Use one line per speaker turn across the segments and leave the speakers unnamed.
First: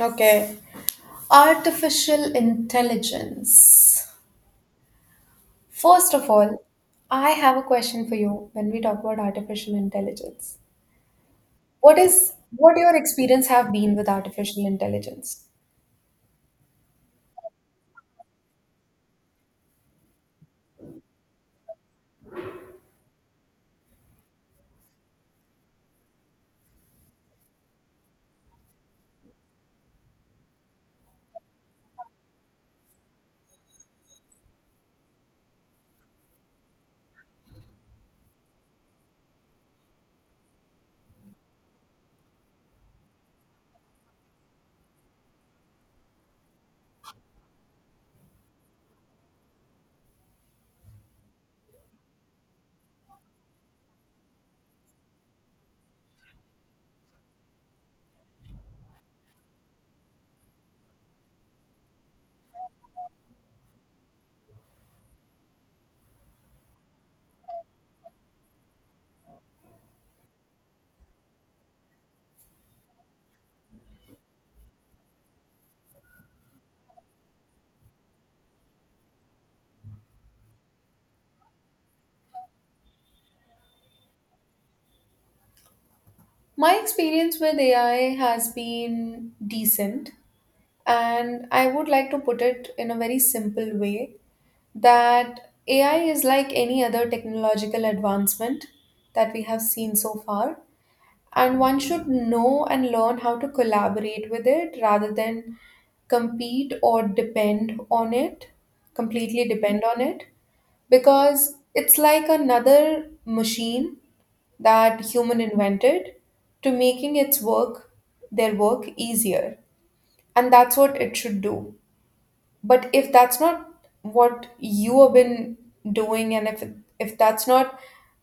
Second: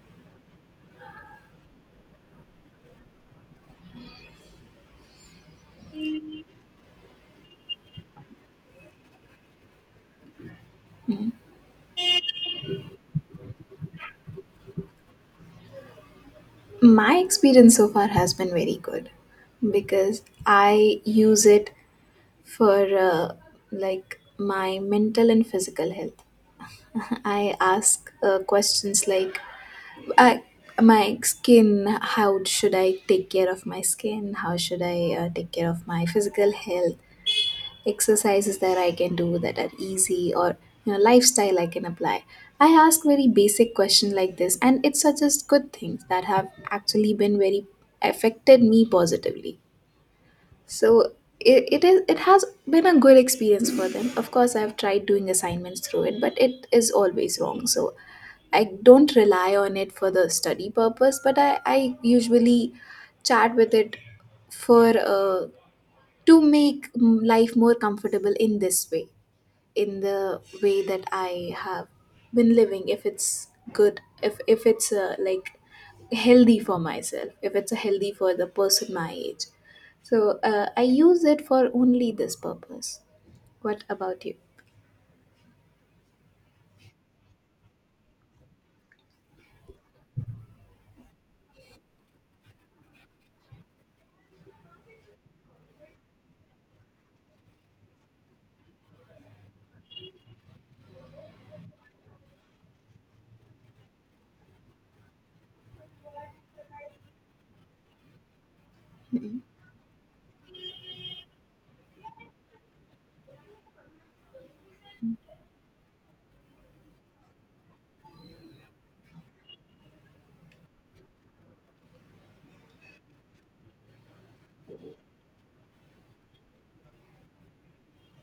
Okay. Artificial intelligence. First of all, I have a question for you when we talk about artificial intelligence. What your experience have been with artificial intelligence?
My experience so far has been very good because I use it for like my mental and physical health. I ask questions like I, my skin, how should I take care of my skin? How should I take care of my physical health? Exercises that I can do that are easy or you know lifestyle I can apply. I ask very basic question like this and it suggests good things that have actually been very affected me positively. So it is it has been a good experience for them. Of course I've tried doing assignments through it but it is always wrong. So I don't rely on it for the study purpose but I usually chat with it for to make life more comfortable in this way in the way that I have been living if it's good if it's like healthy for myself if it's healthy for the person my age so I use it for only this purpose. What about you?
My experience with AI has been decent, and I would like to put it in a very simple way that AI is like any other technological advancement that we have seen so far. And one should know and learn how to collaborate with it rather than compete or depend on it completely depend on it, because it's like another machine that human invented to making its work their work easier, and that's what it should do. But if that's not what you have been doing, and if that's not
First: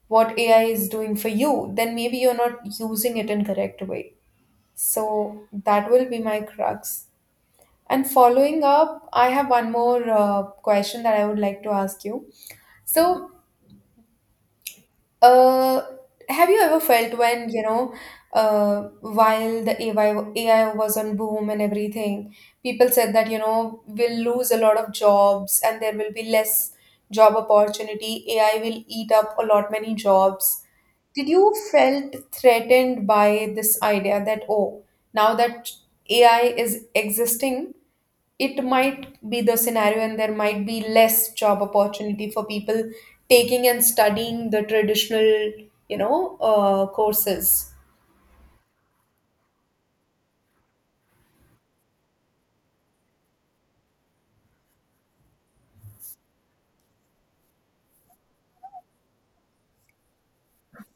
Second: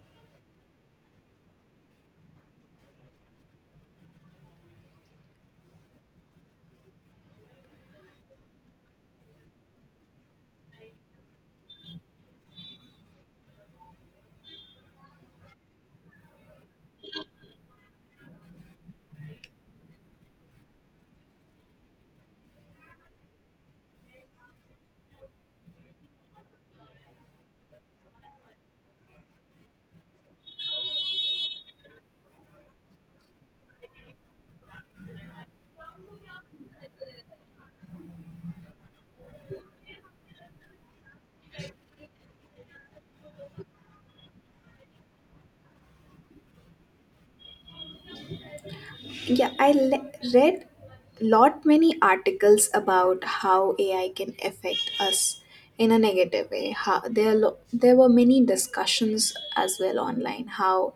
what AI is doing for you, then maybe you're not using it in correct way. So that will be my crux. And following up, I have one more question that I would like to ask you. So, uh, have you ever felt when, while the AI was on boom and everything, people said that, we'll lose a lot of jobs and there will be less job opportunity. AI will eat up a lot many jobs. Did you felt threatened by this idea that, oh, now that AI is existing, it might be the scenario and there might be less job opportunity for people taking and studying the traditional courses.
Yeah, read lot many articles about how AI can affect us in a negative way. How, there are there were many discussions as well online how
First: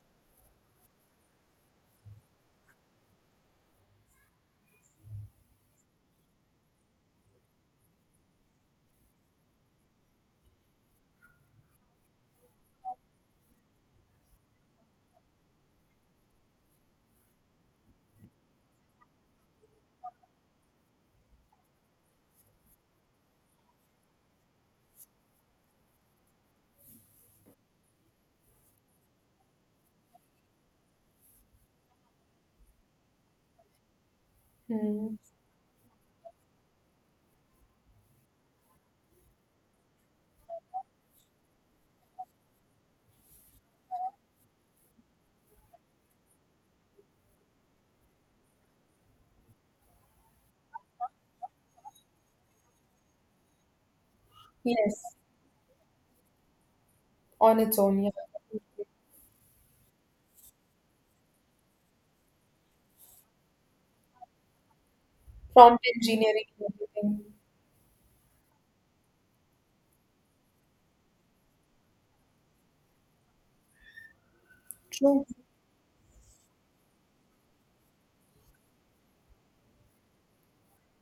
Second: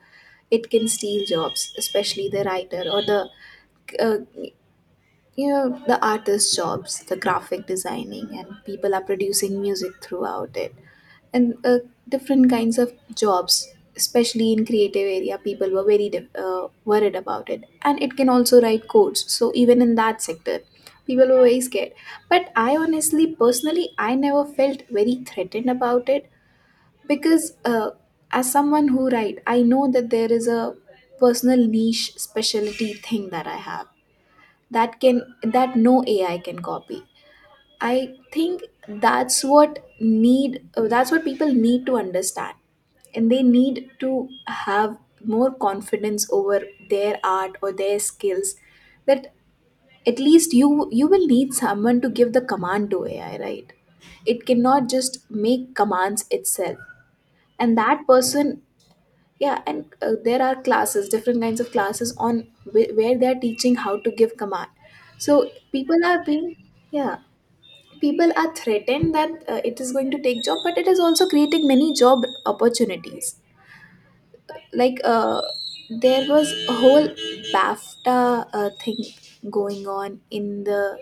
it can steal jobs, especially the writer or the uh, you know the artist jobs, the graphic designing, and people are producing music throughout it and different kinds of jobs especially in creative area people were very worried about it and it can also write codes so even in that sector people were very scared but I honestly personally I never felt very threatened about it because as someone who write I know that there is a personal niche specialty thing that I have that
Hmm.
can that no AI can copy, I think. That's what need, that's what people need to understand and they need to have more confidence over their art or their skills, that at least you will need someone to give the command to AI, right? It cannot
Yes,
just make commands itself.
on
And
its own,
that
yeah.
person, yeah, and there are classes, different kinds of classes on where they are teaching how to give command, so
Prompt
people are
engineering
being,
and
yeah,
everything.
people are threatened that it is going to take job but it is also creating many job opportunities, like
True.
there was a whole bafta thing going on in the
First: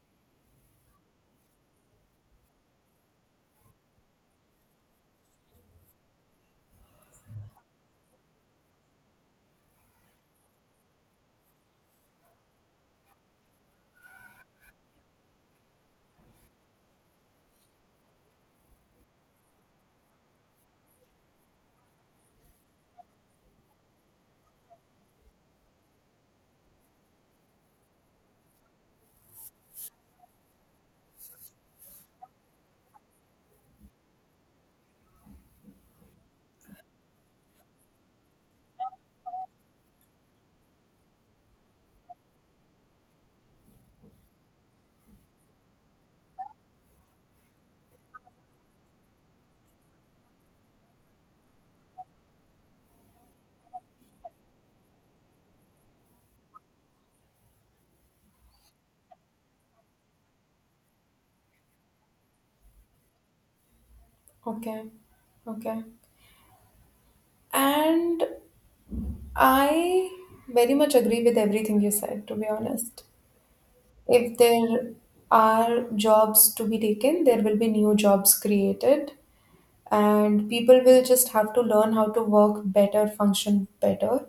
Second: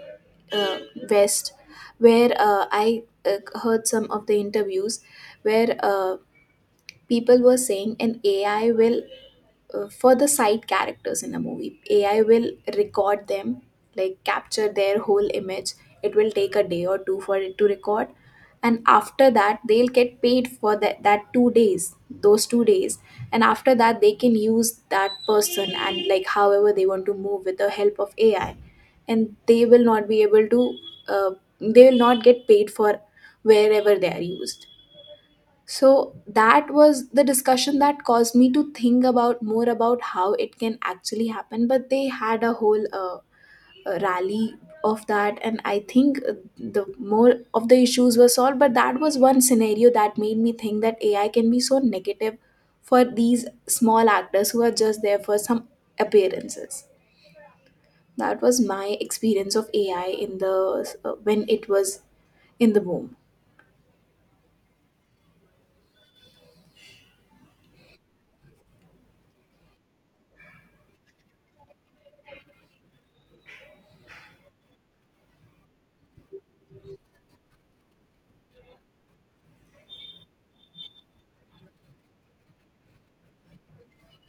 uh, west where I uh, heard some of the interviews where people were saying an AI will for the side characters in a movie AI will record them, like capture their whole image. It will take a day or two for it to record, and after that they'll get paid for that 2 days, those 2 days, and after that they can use that person and like however they want to move with the help of AI, and they will not be able to, uh, they will not get paid for wherever they are used. So that was the discussion that caused me to think about more about how it can actually happen. But they had a whole rally of that, and I think the more of the issues were solved. But that was one scenario that made me think that AI can be so negative for these small actors who are just there for some appearances. That was my experience of AI in the when it was in the boom.
Okay, okay. And I very much agree with everything you said, to be honest. If there are jobs to be taken, there will be new jobs created, and people will just have to learn how to work better, function better,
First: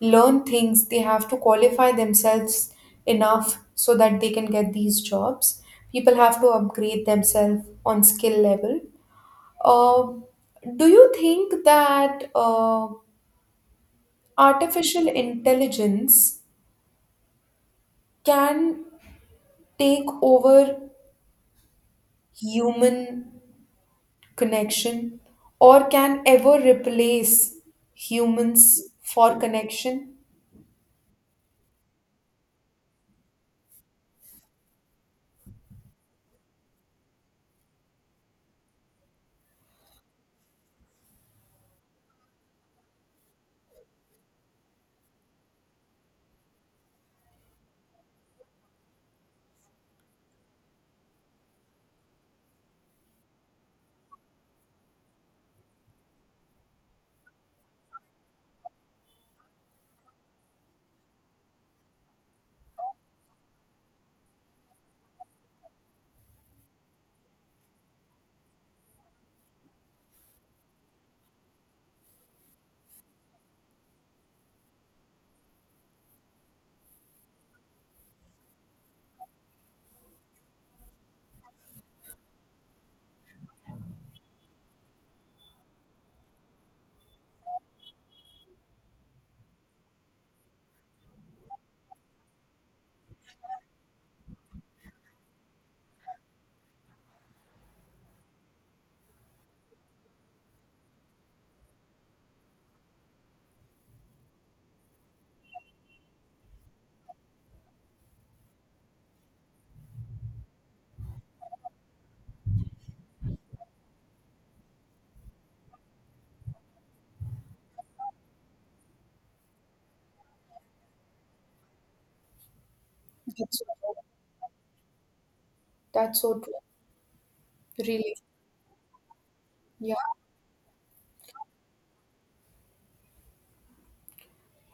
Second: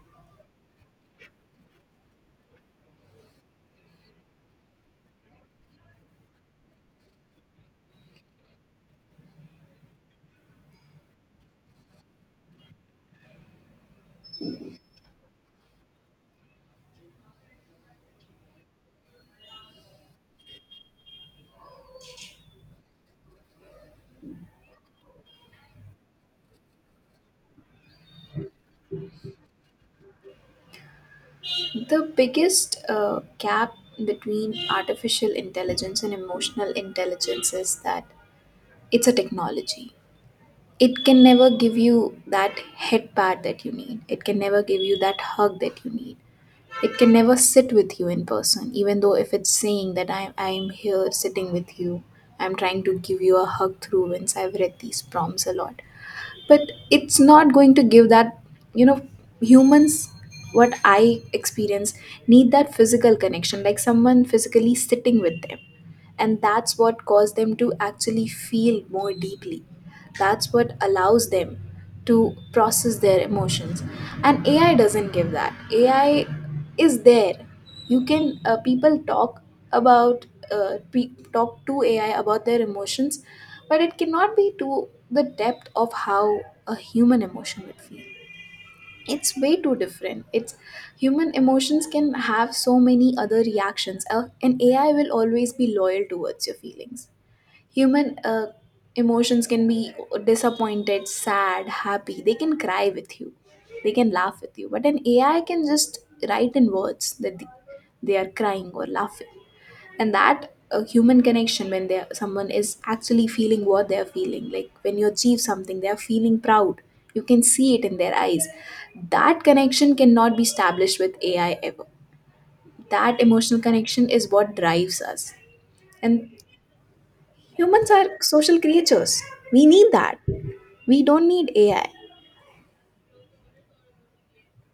learn things. They have to qualify themselves enough so that they can get these jobs. People have to upgrade themselves on skill level. Uh, do you think that artificial intelligence can take over human connection, or can ever replace humans for connection?
The biggest gap between artificial intelligence and emotional intelligence is that it's a technology. It can never give you that head pat that you need. It can never give you that hug that you need. It can never sit with you in person, even though if it's saying that I'm here sitting with you, I'm trying to give you a hug through. Since I've read these prompts a lot, but it's not going to give that, you know, humans, what I experience, need that physical connection, like someone physically sitting with them, and that's what caused them to actually feel more deeply, that's what allows them to process their emotions. And AI doesn't give that. AI is there. You can, people talk about, talk to AI about their emotions, but it cannot be to the depth of how a human emotion would feel. It's way too different. It's human emotions can have so many other reactions, and AI will always be loyal towards your feelings. Human emotions can be disappointed, sad, happy. They can cry with you, they can laugh with you. But an AI can just write in words that they are crying or laughing. And that human connection when they someone is actually feeling what they are feeling, like when you achieve something, they are feeling proud. You can see it in their eyes. That connection cannot be established with AI ever. That emotional
That's right.
connection is what drives us.
That's
And
so true.
humans are
Really.
social creatures. We need
Yeah.
that. We don't need AI.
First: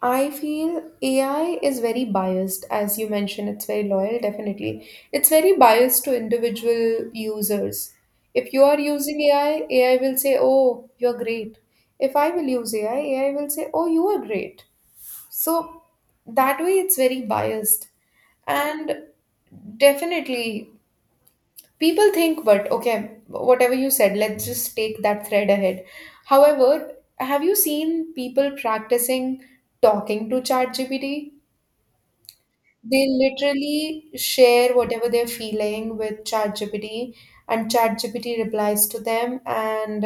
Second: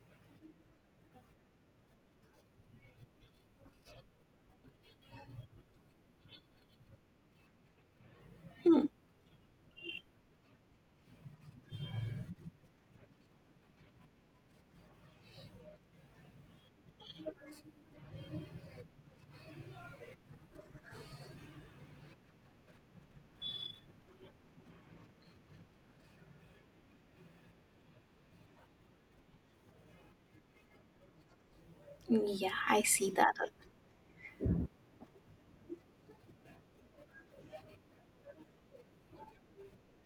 I feel AI is very biased, as you mentioned. It's very loyal, definitely. It's very biased to individual users. If you are using AI, AI will say, "Oh, you're great." If I will use AI, AI will say, "Oh, you are great." So that way, it's very biased. And definitely, people think, but okay, whatever you said, let's just take that thread ahead. However, have you seen people practicing talking to ChatGPT?
Yeah, I
They
see that.
literally share whatever they're feeling with ChatGPT, and ChatGPT replies to them, and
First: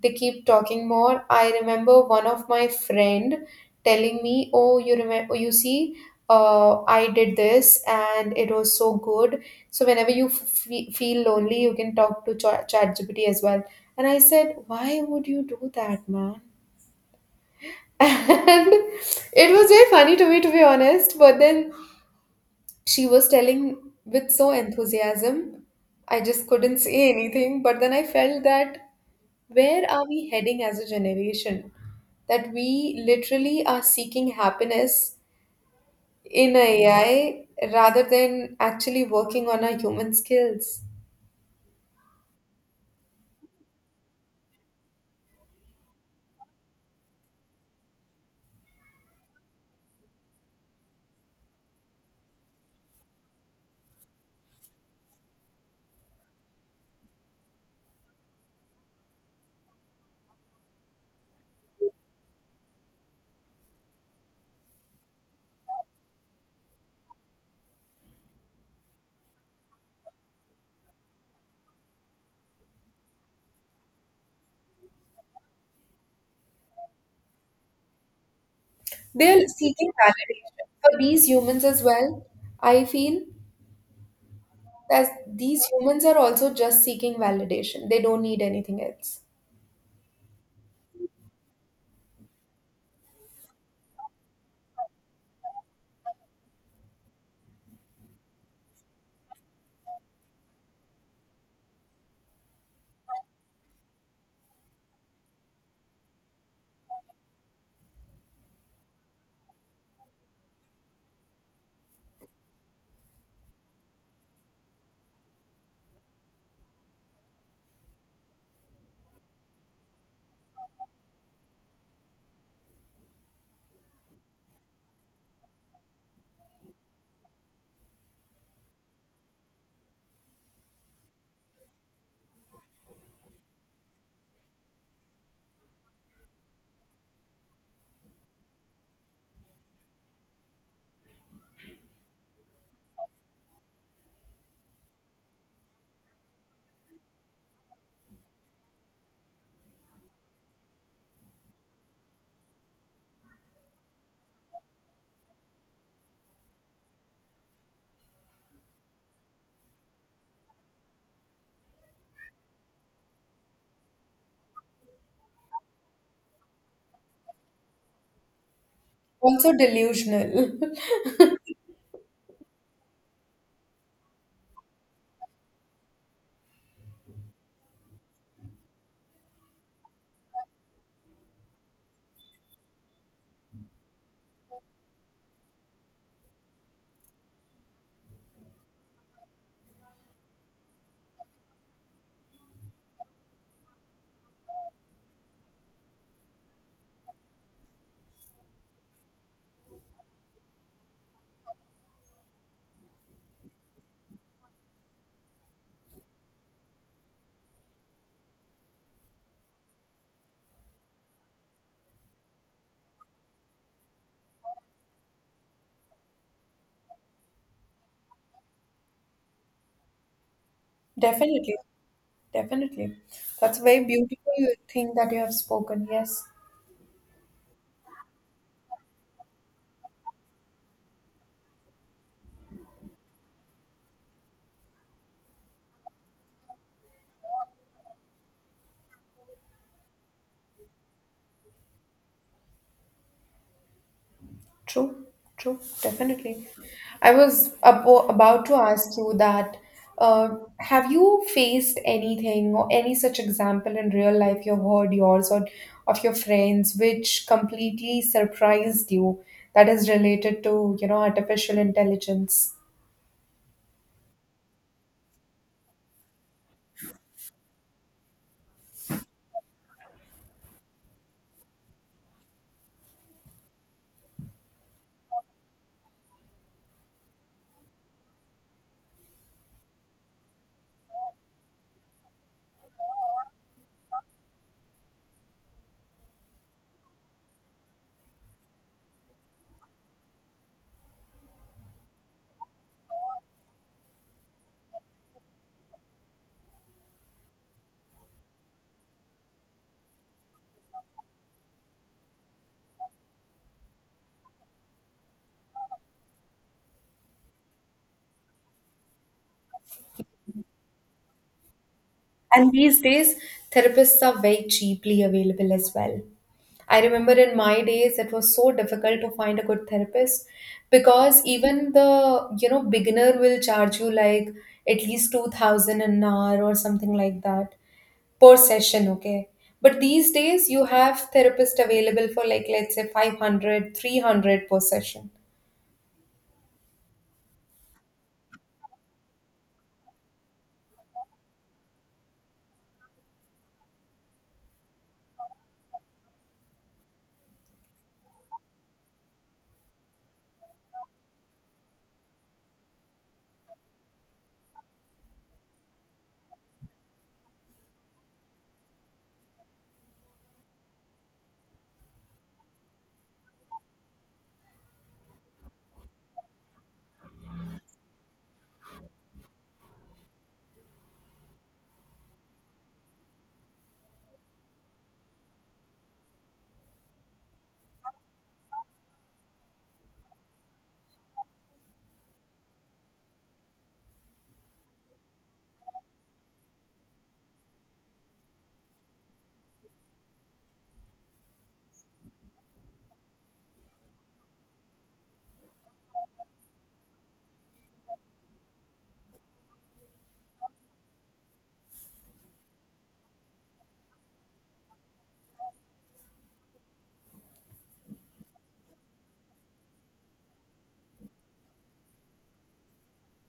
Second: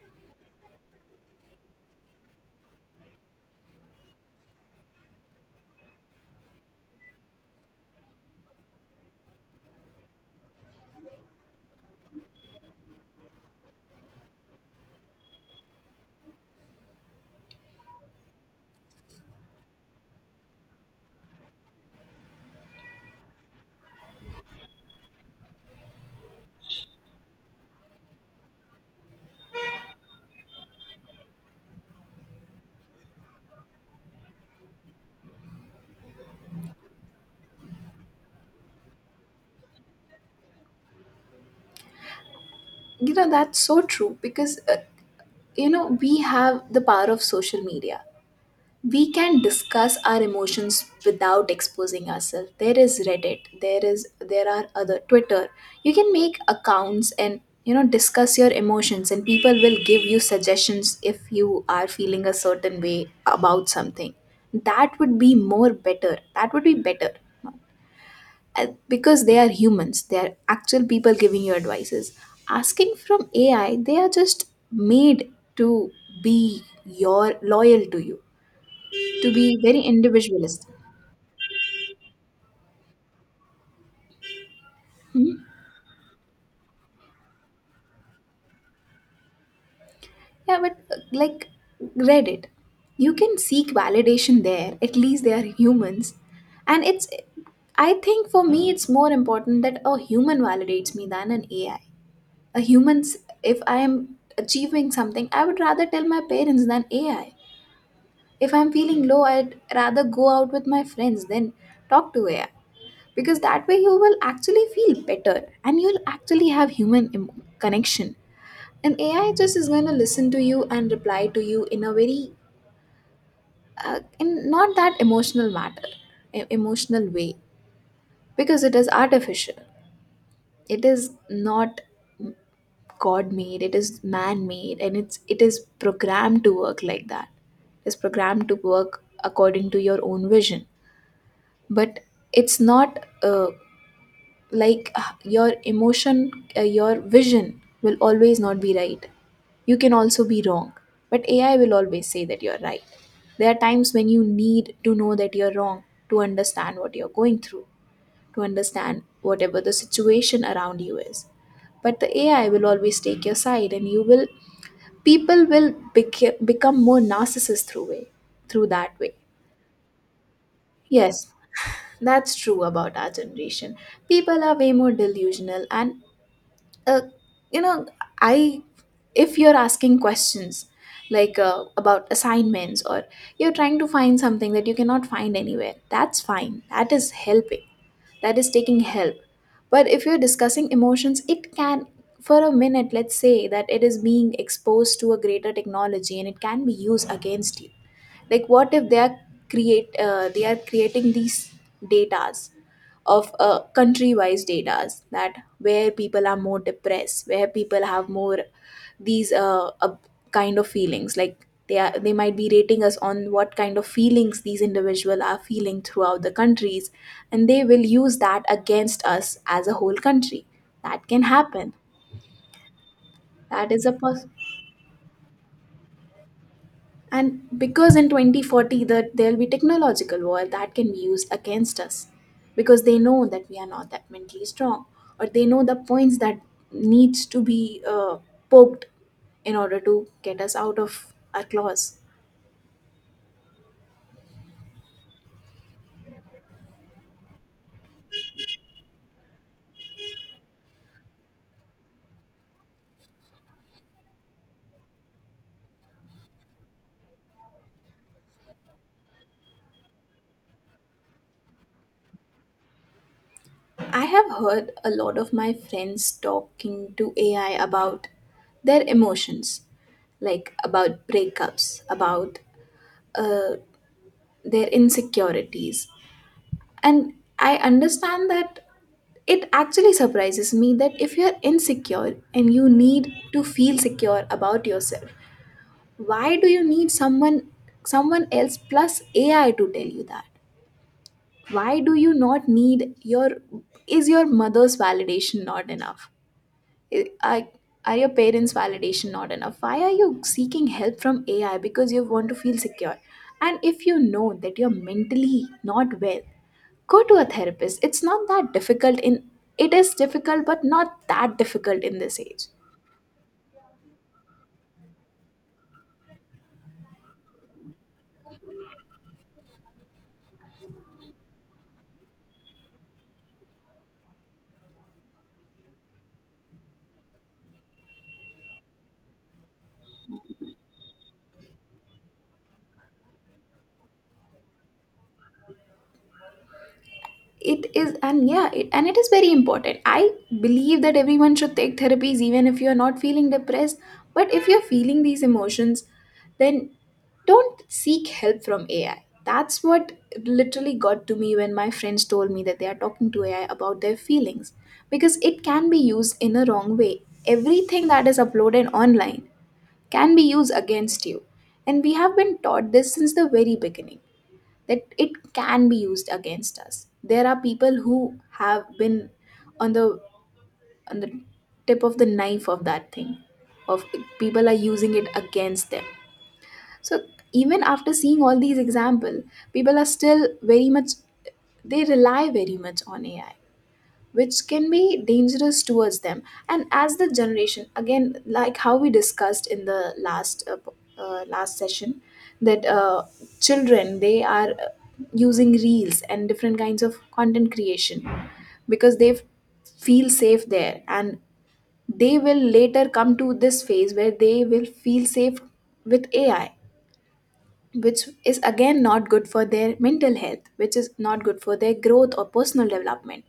they keep talking more. I remember one of my friend telling me, "Oh, you remember? You see, I did this, and it was so good. So whenever you feel lonely, you can talk to ChatGPT as well." And I said, "Why would you do that, man?" And it was very funny to me, to be honest. But then she was telling with so enthusiasm. I just couldn't say anything, but then I felt that, where are we heading as a generation? That we literally are seeking happiness in AI rather than actually working on our human skills.
You know, that's so true because, you know, we have the power of social media. We can discuss our emotions without exposing ourselves. There is Reddit, there are other Twitter. You can make accounts and you know discuss your emotions and people will give you suggestions if you are feeling a certain way about something. That would be more better, that would be better. Uh, because they are humans, they are actual people giving you advices. Asking from AI, they are just made to be your loyal to you, to
They're
be very
seeking validation
individualist.
for these humans as well. I feel that these humans are also just seeking validation, they don't need anything else.
Yeah, but like Reddit, you can seek validation there. At least they are humans. And it's, I think for me, it's more important that a human validates me than an AI. A human's, if I am achieving something, I would rather tell my parents than AI. If I'm feeling low, I'd rather go out with my friends than talk to AI. Because that way you will actually feel better and you'll actually have human connection, and AI just is going to listen to you and reply to you in a very in not that emotional matter, emotional way, because it is artificial. It is not god made, it is man made, and it is programmed to work like that. It's programmed to work according to your own vision, but it's not like your emotion, your vision will always not be right. You can also be wrong, but AI will always say that you're right. There are times when you need to know that you're wrong, to understand what you're going through, to understand whatever the situation around you is. But the AI will always take your side, and you will, people will become more narcissist through way, through that way.
Also, delusional.
Yes, that's true about our generation. People are way more delusional and, uh, you know, I, if you're asking questions like about assignments or you're trying to find something that you cannot find anywhere, that's fine, that is helping, that is taking help. But if you're discussing emotions, it can, for a minute let's say that it is being exposed to a greater technology and it can be used against you. Like what if they are create they are creating these datas of country wise datas, that where people are more depressed, where people have more these kind of feelings, like they are they might be rating us on what kind of feelings these individual are feeling throughout the countries, and they will use that against us as a whole country. That can
Definitely.
happen.
Definitely. That's a
That
very
is a
beautiful thing that you have spoken. Yes,
and because in 2040 that there'll be technological war that can be used against us, because they know that we are not that mentally strong, or they know the points that needs to be poked in order to get us out of our claws.
true, true, definitely. I was about to ask you that, uh, have you faced anything or any such example in real life you've heard, yours or of your friends, which completely surprised you that is related to, you know, artificial intelligence?
I have heard a lot of my friends talking to AI about their emotions, like about breakups, about uh, their insecurities. And I understand that, it actually surprises me that if you're insecure and you need to feel secure about yourself, why do you need someone else plus AI to tell you that? Why do you not need your, is your mother's validation not enough? I- I- Are your parents' validation not enough? Why are you seeking help from AI because you want to feel secure? And if you know that you're mentally not well, go to a therapist. It is difficult but not that difficult in this age.
And these days, therapists are very cheaply available as well. I remember in my days it was so difficult to find a good therapist, because even the beginner will charge you like at least 2000 an hour or something like that per session, okay? But these days you have therapist available for like let's say 500, 300 per session.
It is and Yeah, it is very important. I believe that everyone should take therapies even if you're not feeling depressed, but if you're feeling these emotions, then don't seek help from AI. That's what literally got to me when my friends told me that they are talking to AI about their feelings, because it can be used in a wrong way. Everything that is uploaded online can be used against you. And we have been taught this since the very beginning that it can be used against us. There are people who have been on the on the tip of the knife of that thing, of people are using it against them. So even after seeing all these examples, people are still very much, they rely very much on AI, which can be dangerous towards them. And as the generation, again, like how we discussed in the last last session, that children, they are using reels and different kinds of content creation because they feel safe there, and they will later come to this phase where they will feel safe with AI, which is again not good for their mental health, which is not good for their growth or personal development.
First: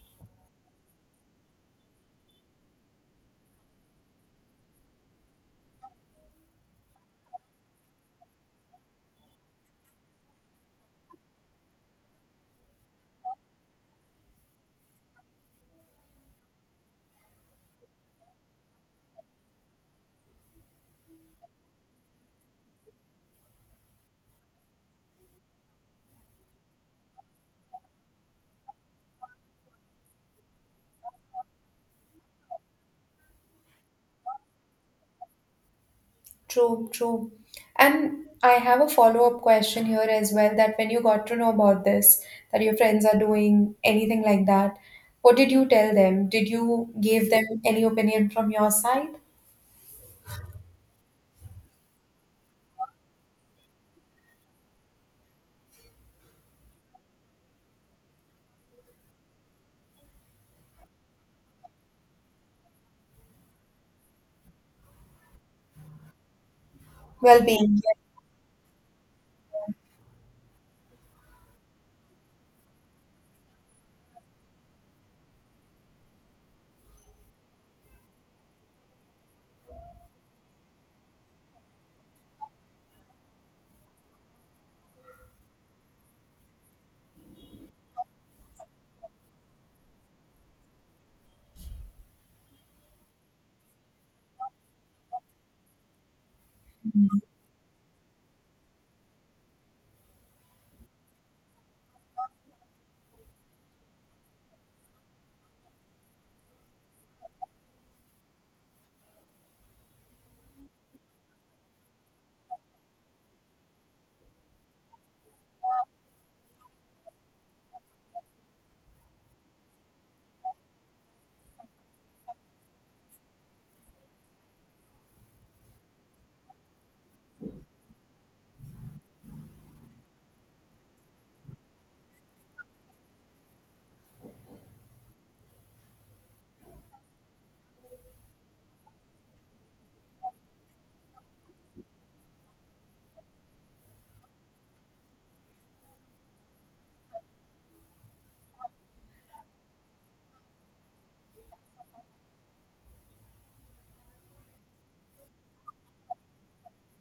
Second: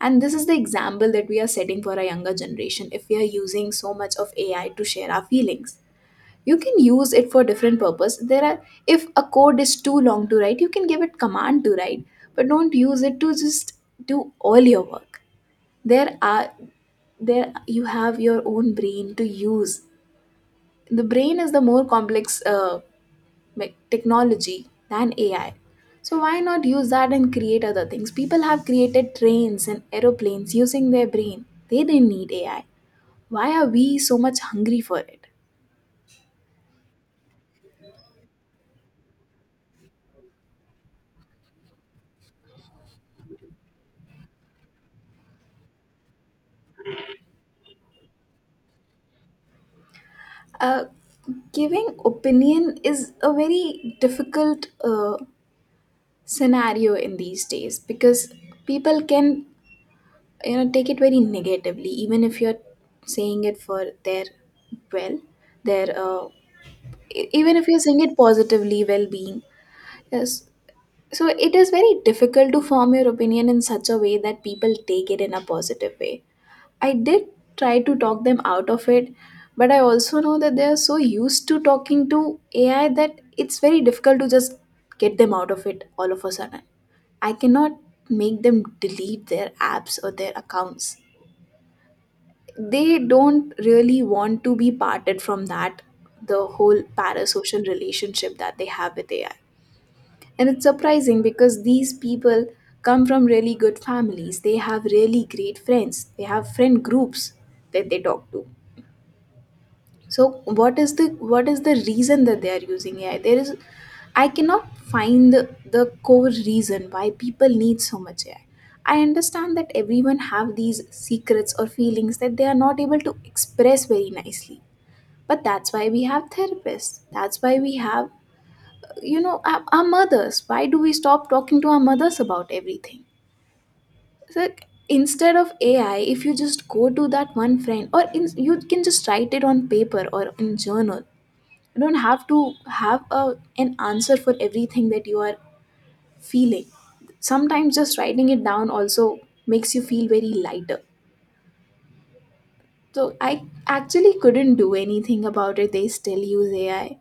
And this is the example that we are setting for a younger generation, if we are using so much of AI to share our feelings. You can use it for different purpose. There are, if a code is too long to write, you can give it command to write, but don't use it to just do all your work. There are there, you have your own brain to use. The brain is the more complex like technology than AI. So why not use that and create other things? People have created trains and aeroplanes using their brain. They didn't need AI. Why are we so much hungry for it?
True, true. And I have a follow-up question here as well that, when you got to know about this, that your friends are doing anything like that, what did you tell them? Did you give them any opinion from your side?
Uh, Giving opinion is a very difficult scenario in these days, because people can, you know, take it very negatively even if you're saying it for their well, their even if
Well-being.
you're saying it positively, well-being. Yes. So it is very difficult to form your opinion in such a way that people take it in a positive way. I did try to talk them out of it, but I also know that they are so used to talking to AI that it's very difficult to just get them out of it all of a sudden. I cannot make them delete their apps or their accounts. They don't really want to be parted from that, the whole parasocial relationship that they have with AI. And it's surprising, because these people come from really good families. They have really great friends. They have friend groups that they talk to. So what is the reason that they are using AI? There is I cannot find the core reason why people need so much AI. I understand that everyone have these secrets or feelings that they are not able to express very nicely. But that's why we have therapists. That's why we have, you know, our mothers. Why do we stop talking to our mothers about everything? It's like, instead of AI, if you just go to that one friend, you can just write it on paper or in journal. You don't have to have an answer for everything that you are feeling. Sometimes just writing it down also makes you feel very lighter. So I actually couldn't do anything about it. They still use AI,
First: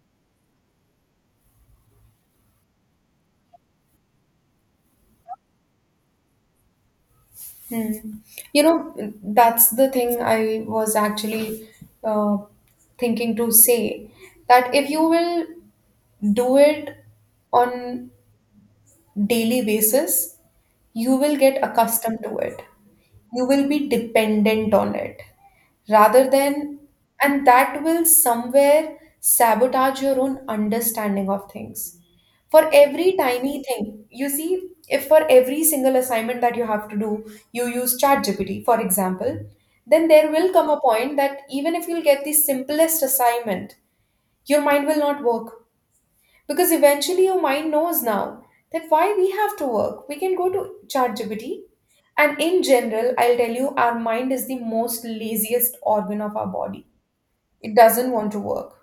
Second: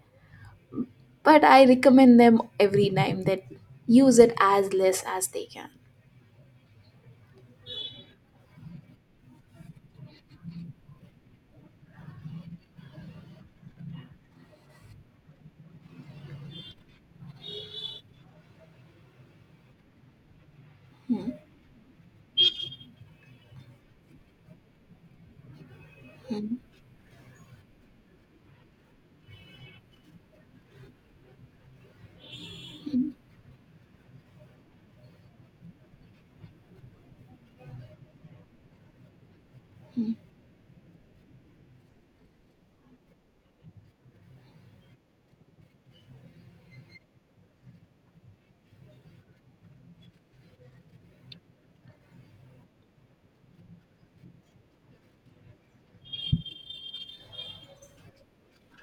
but I recommend them every time that use it as less as they can.
Yes. Hmm. You know, that's the thing I was actually uh, thinking to say, that if you will do it on daily basis, you
Hmm.
will get accustomed to it. You will be dependent on it, rather than, and that will somewhere sabotage your own understanding of things. For every tiny thing you see, if for every single assignment that you have to do you use ChatGPT, for example, then there will come a point that even if you'll get the simplest assignment, your mind will not work, because eventually your mind knows now that why we have to work. We can go to ChatGPT. And in general, I'll tell you, our mind is the most laziest organ of our body. It doesn't want to work.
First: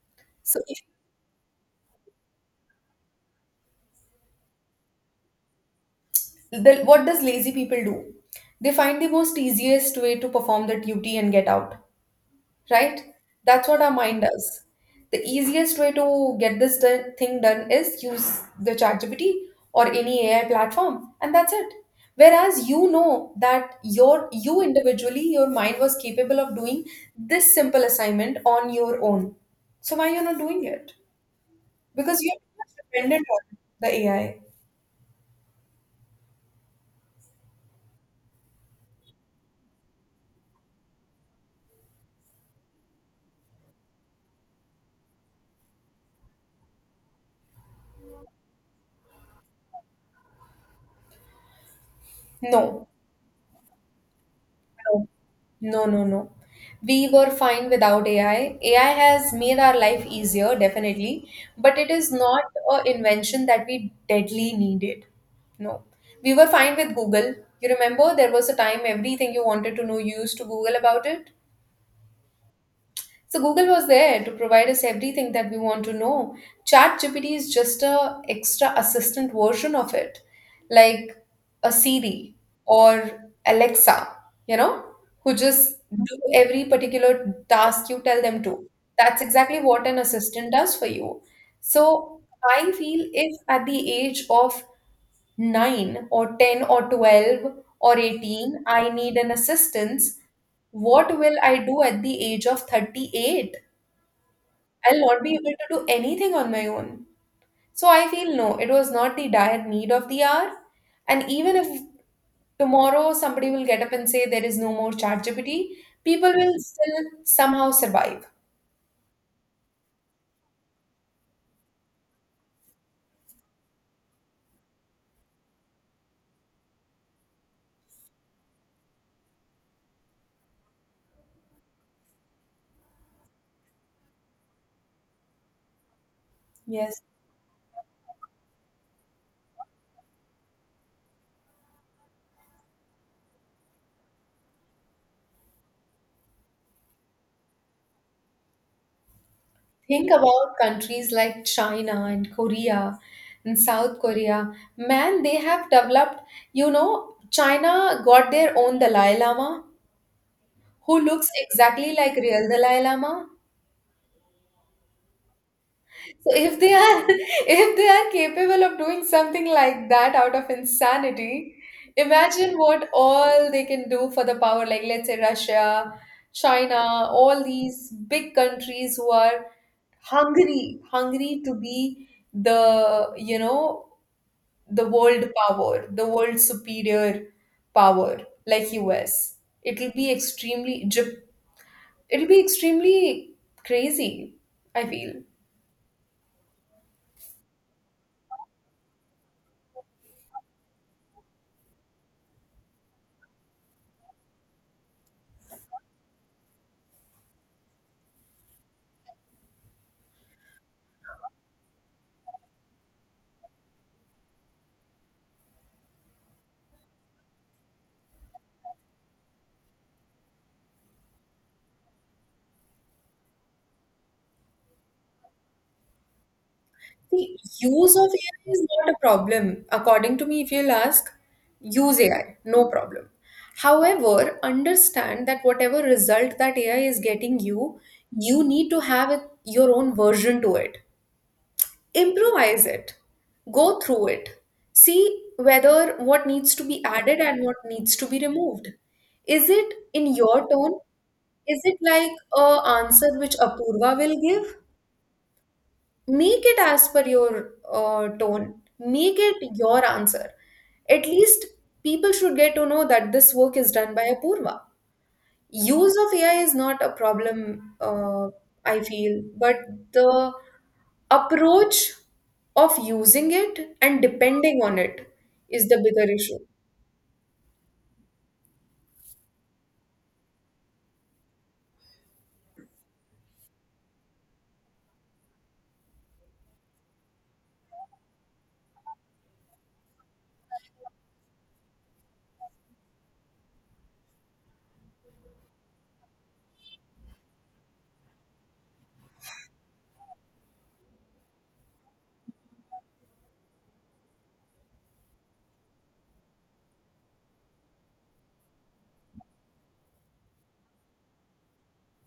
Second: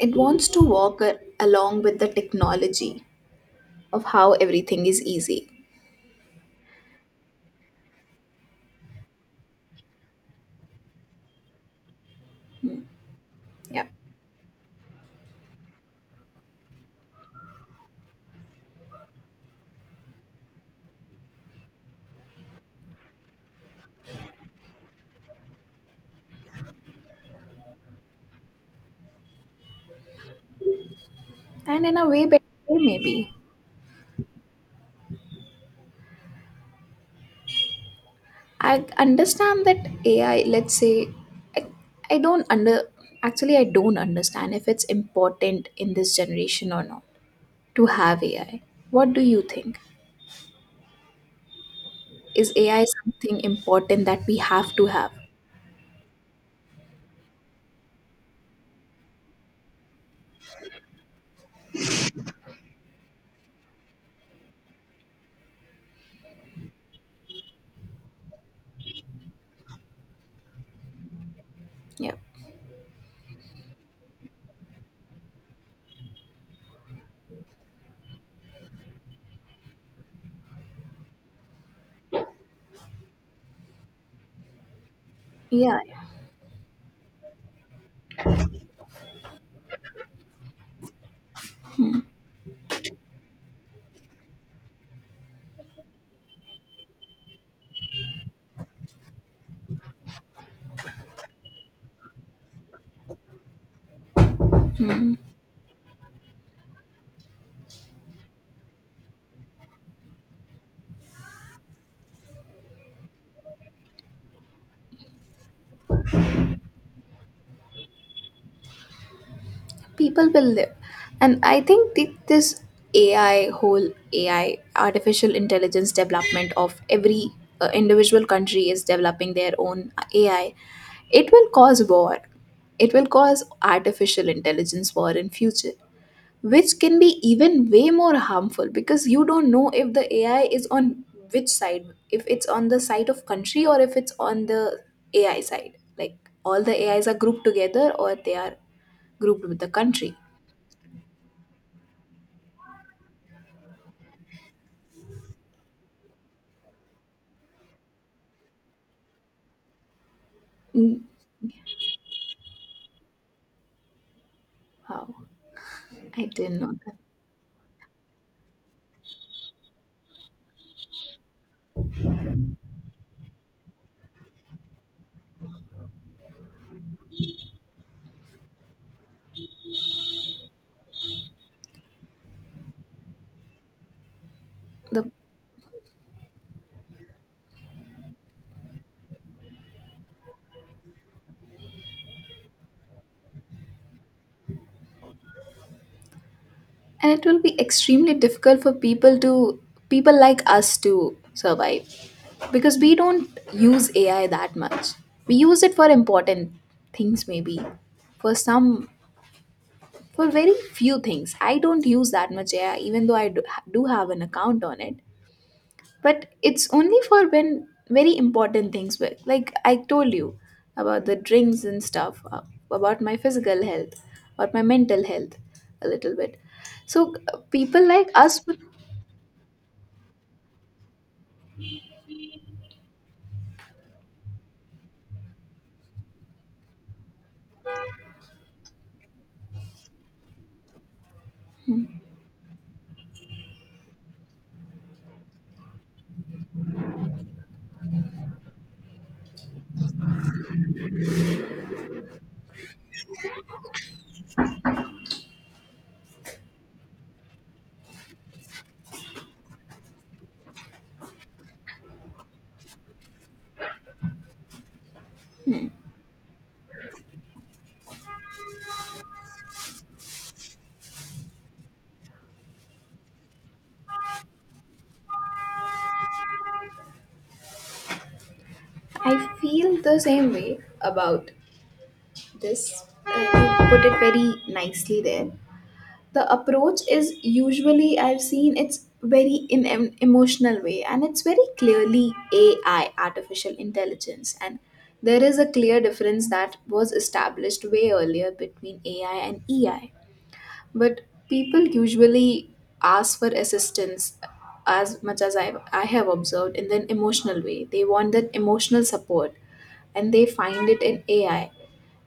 It wants
So
to
if
walk a- Along with the technology of how everything is easy.
the, what does lazy people do? They find the most easiest way to perform the duty and get out,
Mm.
right? That's what
Yeah.
our mind does. The easiest way to get this thing done is use the ChatGPT or any AI platform, and that's it. Whereas you know that your, you individually, your mind was capable of doing this simple assignment on your own. So why you're not doing it?
And in a
Because
way
you're
better
too much
way,
dependent
maybe.
on the AI.
I understand that AI, let's say, I, I don't under, actually, I don't understand if it's important in this generation or not to have AI. What do you think? Is AI
No,
something important that we have to
no.
have?
No, no, no. We were fine without AI. AI has made our life easier, definitely, but it is not a invention that we deadly needed. No. We were fine with Google. You remember there was a time everything you wanted to know, you used to Google about it?
Yeah.
So Google was there to provide us everything that we want to know. ChatGPT is just a extra assistant version of it, like a Siri or Alexa, you know, who just
Yeah, yeah.
do every particular task you tell them to. That's exactly what an assistant does for you. So I feel if at the age of 9 or 10 or 12 or 18, I need an assistance, what will I do at the age of 38? I'll
Hmm.
not be able to do anything on my own. So I feel no, it was not the dire need of the hour. And even if tomorrow somebody will get up and say there is no more ChatGPT, people will still somehow survive.
People will live. And I think this AI whole, AI artificial intelligence development of every individual country is developing their own AI. It will cause war. It will cause artificial intelligence war in future, which can
Yes.
be even way more harmful, because you don't know if the AI is on which side, if it's on the side of country or if it's on the AI side, like all the AIs are grouped together or they are grouped with the
Think
country.
about countries like China and Korea and South Korea. Man, they have developed, you know, China got their own Dalai Lama who
Mm.
looks exactly like real Dalai Lama.
Wow, I
So if
didn't
they
know that.
are if they are capable of doing something like that out of insanity, imagine what all they can do for the power, like let's say Russia, China, all these big countries who are hungry, hungry to be the, you know, the
The,
world power, the world superior power, like US. It'll be extremely, Jap- it'll be extremely crazy, I feel.
and it will be extremely difficult for people to, people like us to survive, because we don't use AI that much. We use it for important things, maybe, for some, for very few things. I don't use that much AI, even though I do, do have an account on it. But it's only for when very important things, were like I told you about the drinks and stuff, about my physical health or my mental health a little bit. So
The
people
use of
like us.
AI is not a problem. According to me, if you'll ask, use AI, no problem. However, understand that whatever result that AI is getting you, you need to have it, your own version to it. Improvise it, go through it, see whether what needs to be added and what needs to be removed. Is it in your tone? Is it like a answer which Apurva will give? Make it as per your tone. Make it your answer. At least people should get to know that this work is done by Apurva. Use of AI is not a problem, I feel, but the approach of using it and depending on it is the bigger issue.
I feel the same way about this. You put it very nicely there. The approach is usually, I've seen, it's very in emotional way, and it's very clearly AI, artificial intelligence. And there is a clear difference that was established way earlier between AI and EI. But people usually ask for assistance, as much as I have observed, in an emotional way. They want that emotional support, and they find it in AI.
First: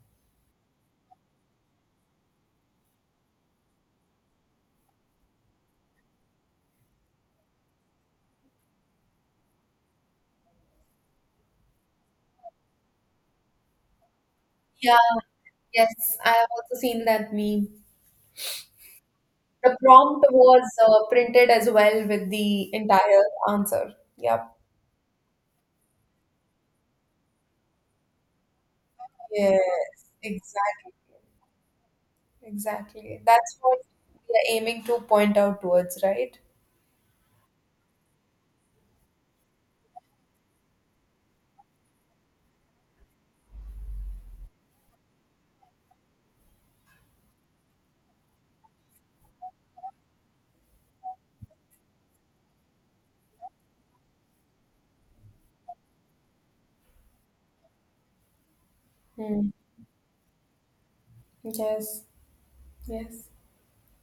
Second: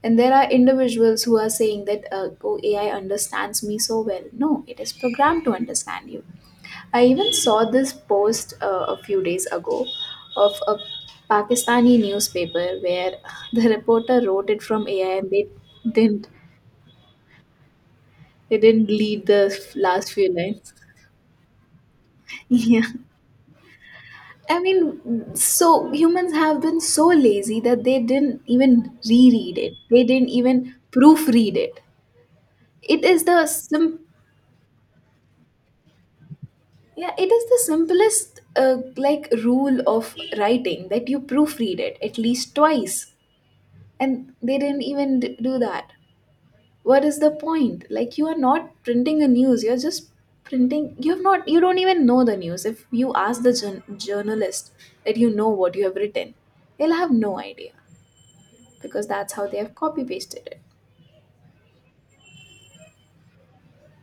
And there are individuals who are saying that, oh, AI understands me so well. No, it is programmed to understand you. I even saw this post a few days ago of a Pakistani newspaper where the reporter wrote it from
Yeah,
AI and they
yes,
didn't,
I have also seen that meme.
they didn't lead the
The
last
prompt
few
was
lines.
printed as well with the
Yeah.
entire answer. Yep.
I mean, so humans have been so lazy that they didn't even reread it. They
Yes,
didn't even
exactly.
proofread it. It
Exactly.
is the
That's what
sim-
we are aiming to point out towards, right?
yeah, it is the simplest like rule of writing that you proofread it at least twice. And they didn't even do that. What is the point? Like, you are not printing a news, you're just printing, you have not, you don't even know the news. If you ask the journalist that, you know, what you have written, they'll have no idea, because that's how
Hmm.
they have copy pasted it.
Yes, yes.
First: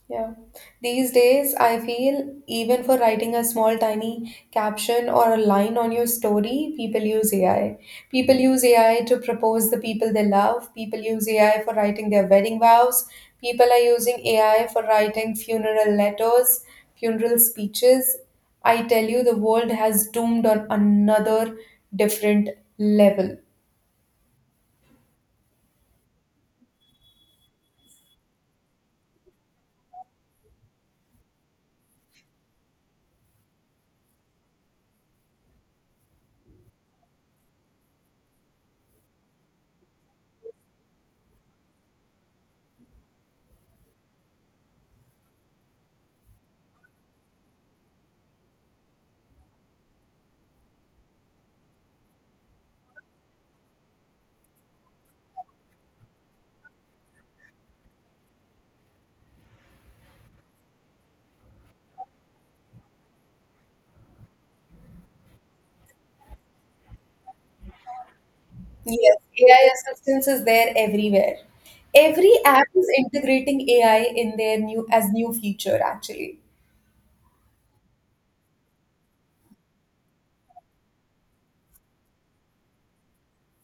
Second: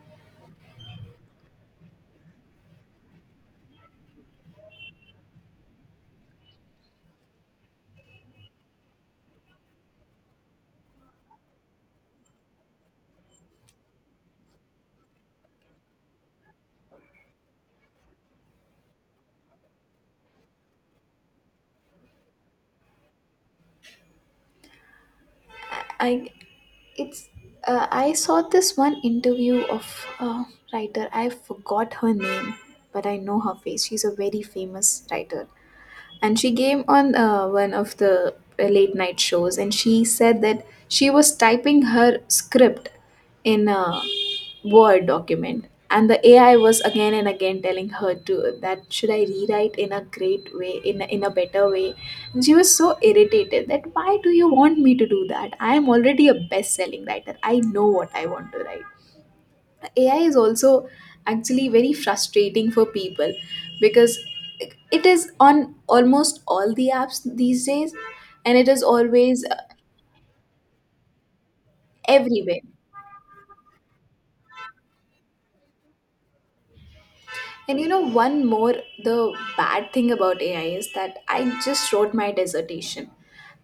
Yeah. These days, I feel even for writing a small, tiny caption or a line on your story, people use AI. People use AI to propose the people they love. People use AI for writing their wedding vows. People are using AI for writing funeral letters, funeral speeches. I tell you, the world has doomed on another different level.
I It's, I saw this one interview of a writer. I forgot her name, but I know her face. She's a very famous writer, and she came on one of the late night shows, and she said that she was typing her script in Word document. And the AI was again and again telling her to, that should I rewrite in a great way, in in a better way. And she was so irritated that, why do you want me to do that? I am already a best-selling writer. I know what I want to write. AI is also actually very frustrating for people, because it is on almost all the apps these days, and it is
Yes,
always
AI assistance is there everywhere. Every
everywhere.
app is integrating AI in their new as new feature actually.
And you know, one more, the bad thing about AI is that I just wrote my dissertation.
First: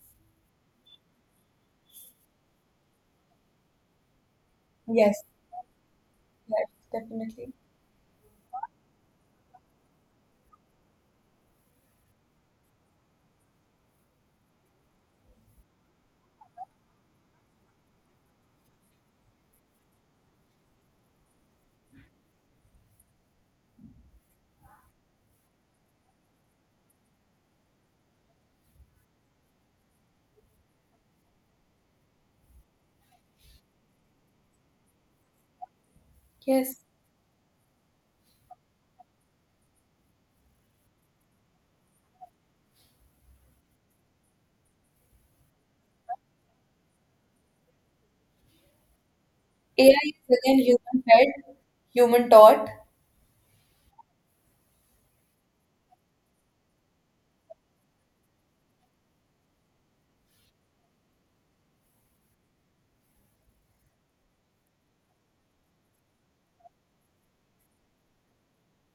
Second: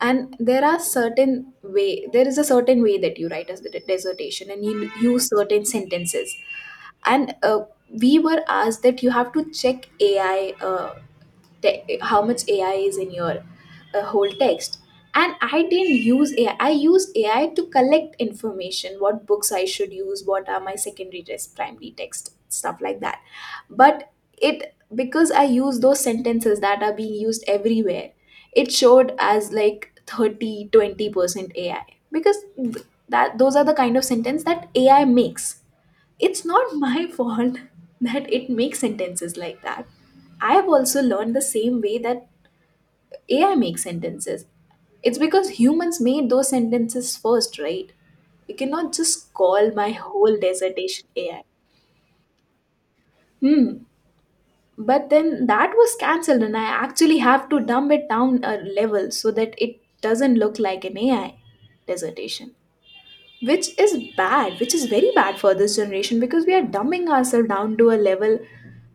And there is a certain way that you write a dissertation and you
Yes,
use certain sentences.
yes,
And
definitely.
we were asked that you have to check AI, how much AI is in your a whole text. And I didn't use AI. I used AI to collect information, what books I should use, what are my secondary text, primary text, stuff like that. But it, because I use those sentences that are being used everywhere, it showed as like 30, 20% AI, because that, those are the kind of sentence that AI makes. It's not
Yes.
my fault that it makes sentences like that. I have also learned the same way that AI makes sentences. It's because humans made those sentences first, right? You cannot just call my
AI
whole
is again human
dissertation AI.
fed, human taught.
Hmm. But then that was cancelled, and I actually have to dumb it down a level so that it doesn't look like an AI dissertation, which is bad, which is very bad for this generation, because we are dumbing ourselves down to a level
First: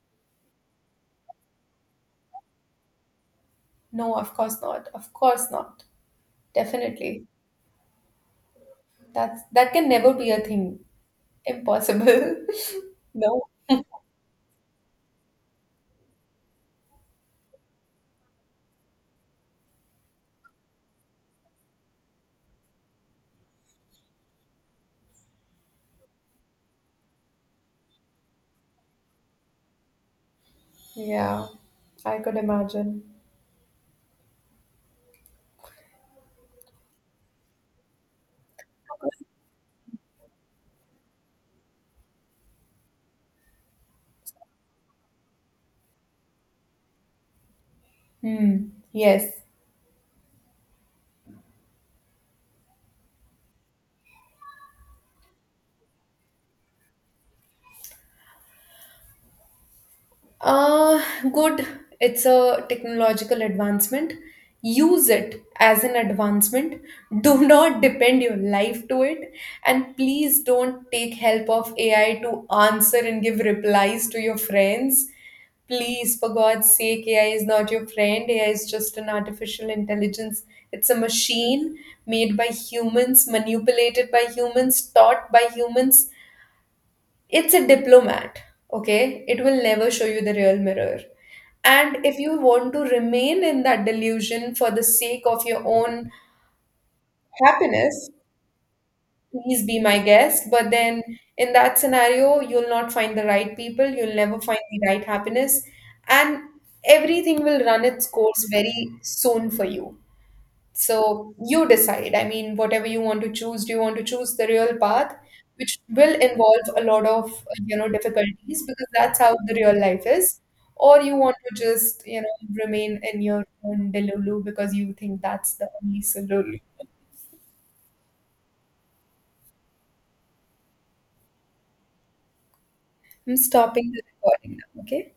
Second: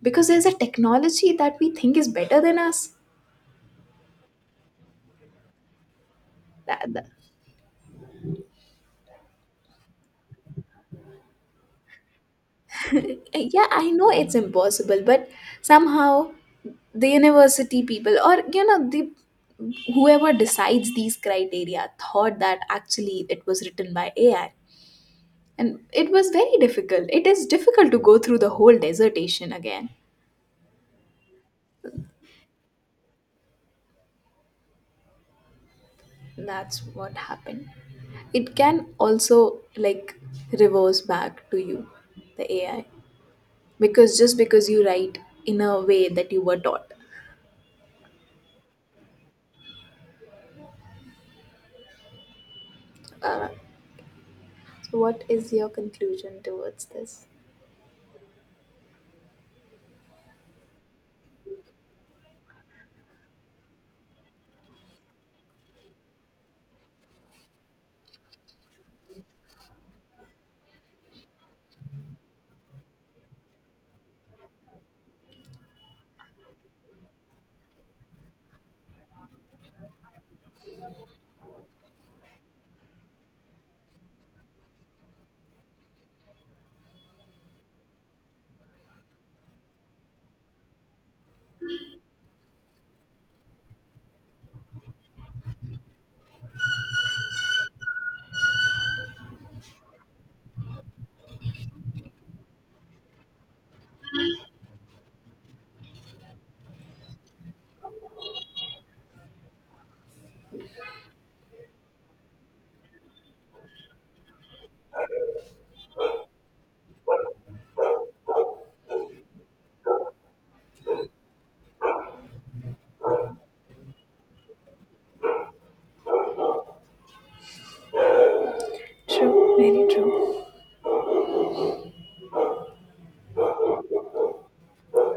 because there's a technology that we think is better than us.
No, of course not. Of course not.
That, that,
Definitely. That's that can never be a thing. Impossible. No.
yeah, I know it's impossible, but somehow the university people, or, you know, the whoever decides these criteria thought that actually it was written by AI. And it was very difficult, it is difficult to go through the whole dissertation again.
Yeah, I could imagine.
That's what happened. It can also like reverse back to you, the AI, because just because you write in a way that you were taught.
Hmm. Yes.
uh, so what is your conclusion towards this?
Uh, Good. It's a technological advancement. Use it as an advancement. Do not depend your life to it. And please don't take help of AI to answer and give replies to your friends. Please, for God's sake, AI is not your friend. AI is just an artificial intelligence. It's a machine made by humans, manipulated by humans, taught by humans. It's a diplomat, okay? It will never show you the real mirror. And if you want to remain in that delusion for the sake of your own happiness, please be my guest. But then in that scenario, you'll not find the right people, you'll never find the right happiness. And everything will run its course very soon for you. So you decide. I mean, whatever you want to choose, do you want to choose the real path, which will involve a lot of, you know, difficulties because that's how the real life is, or you want to just, you know, remain in your own delulu because you think that's the only solution.
To
I'm stopping the recording now, okay?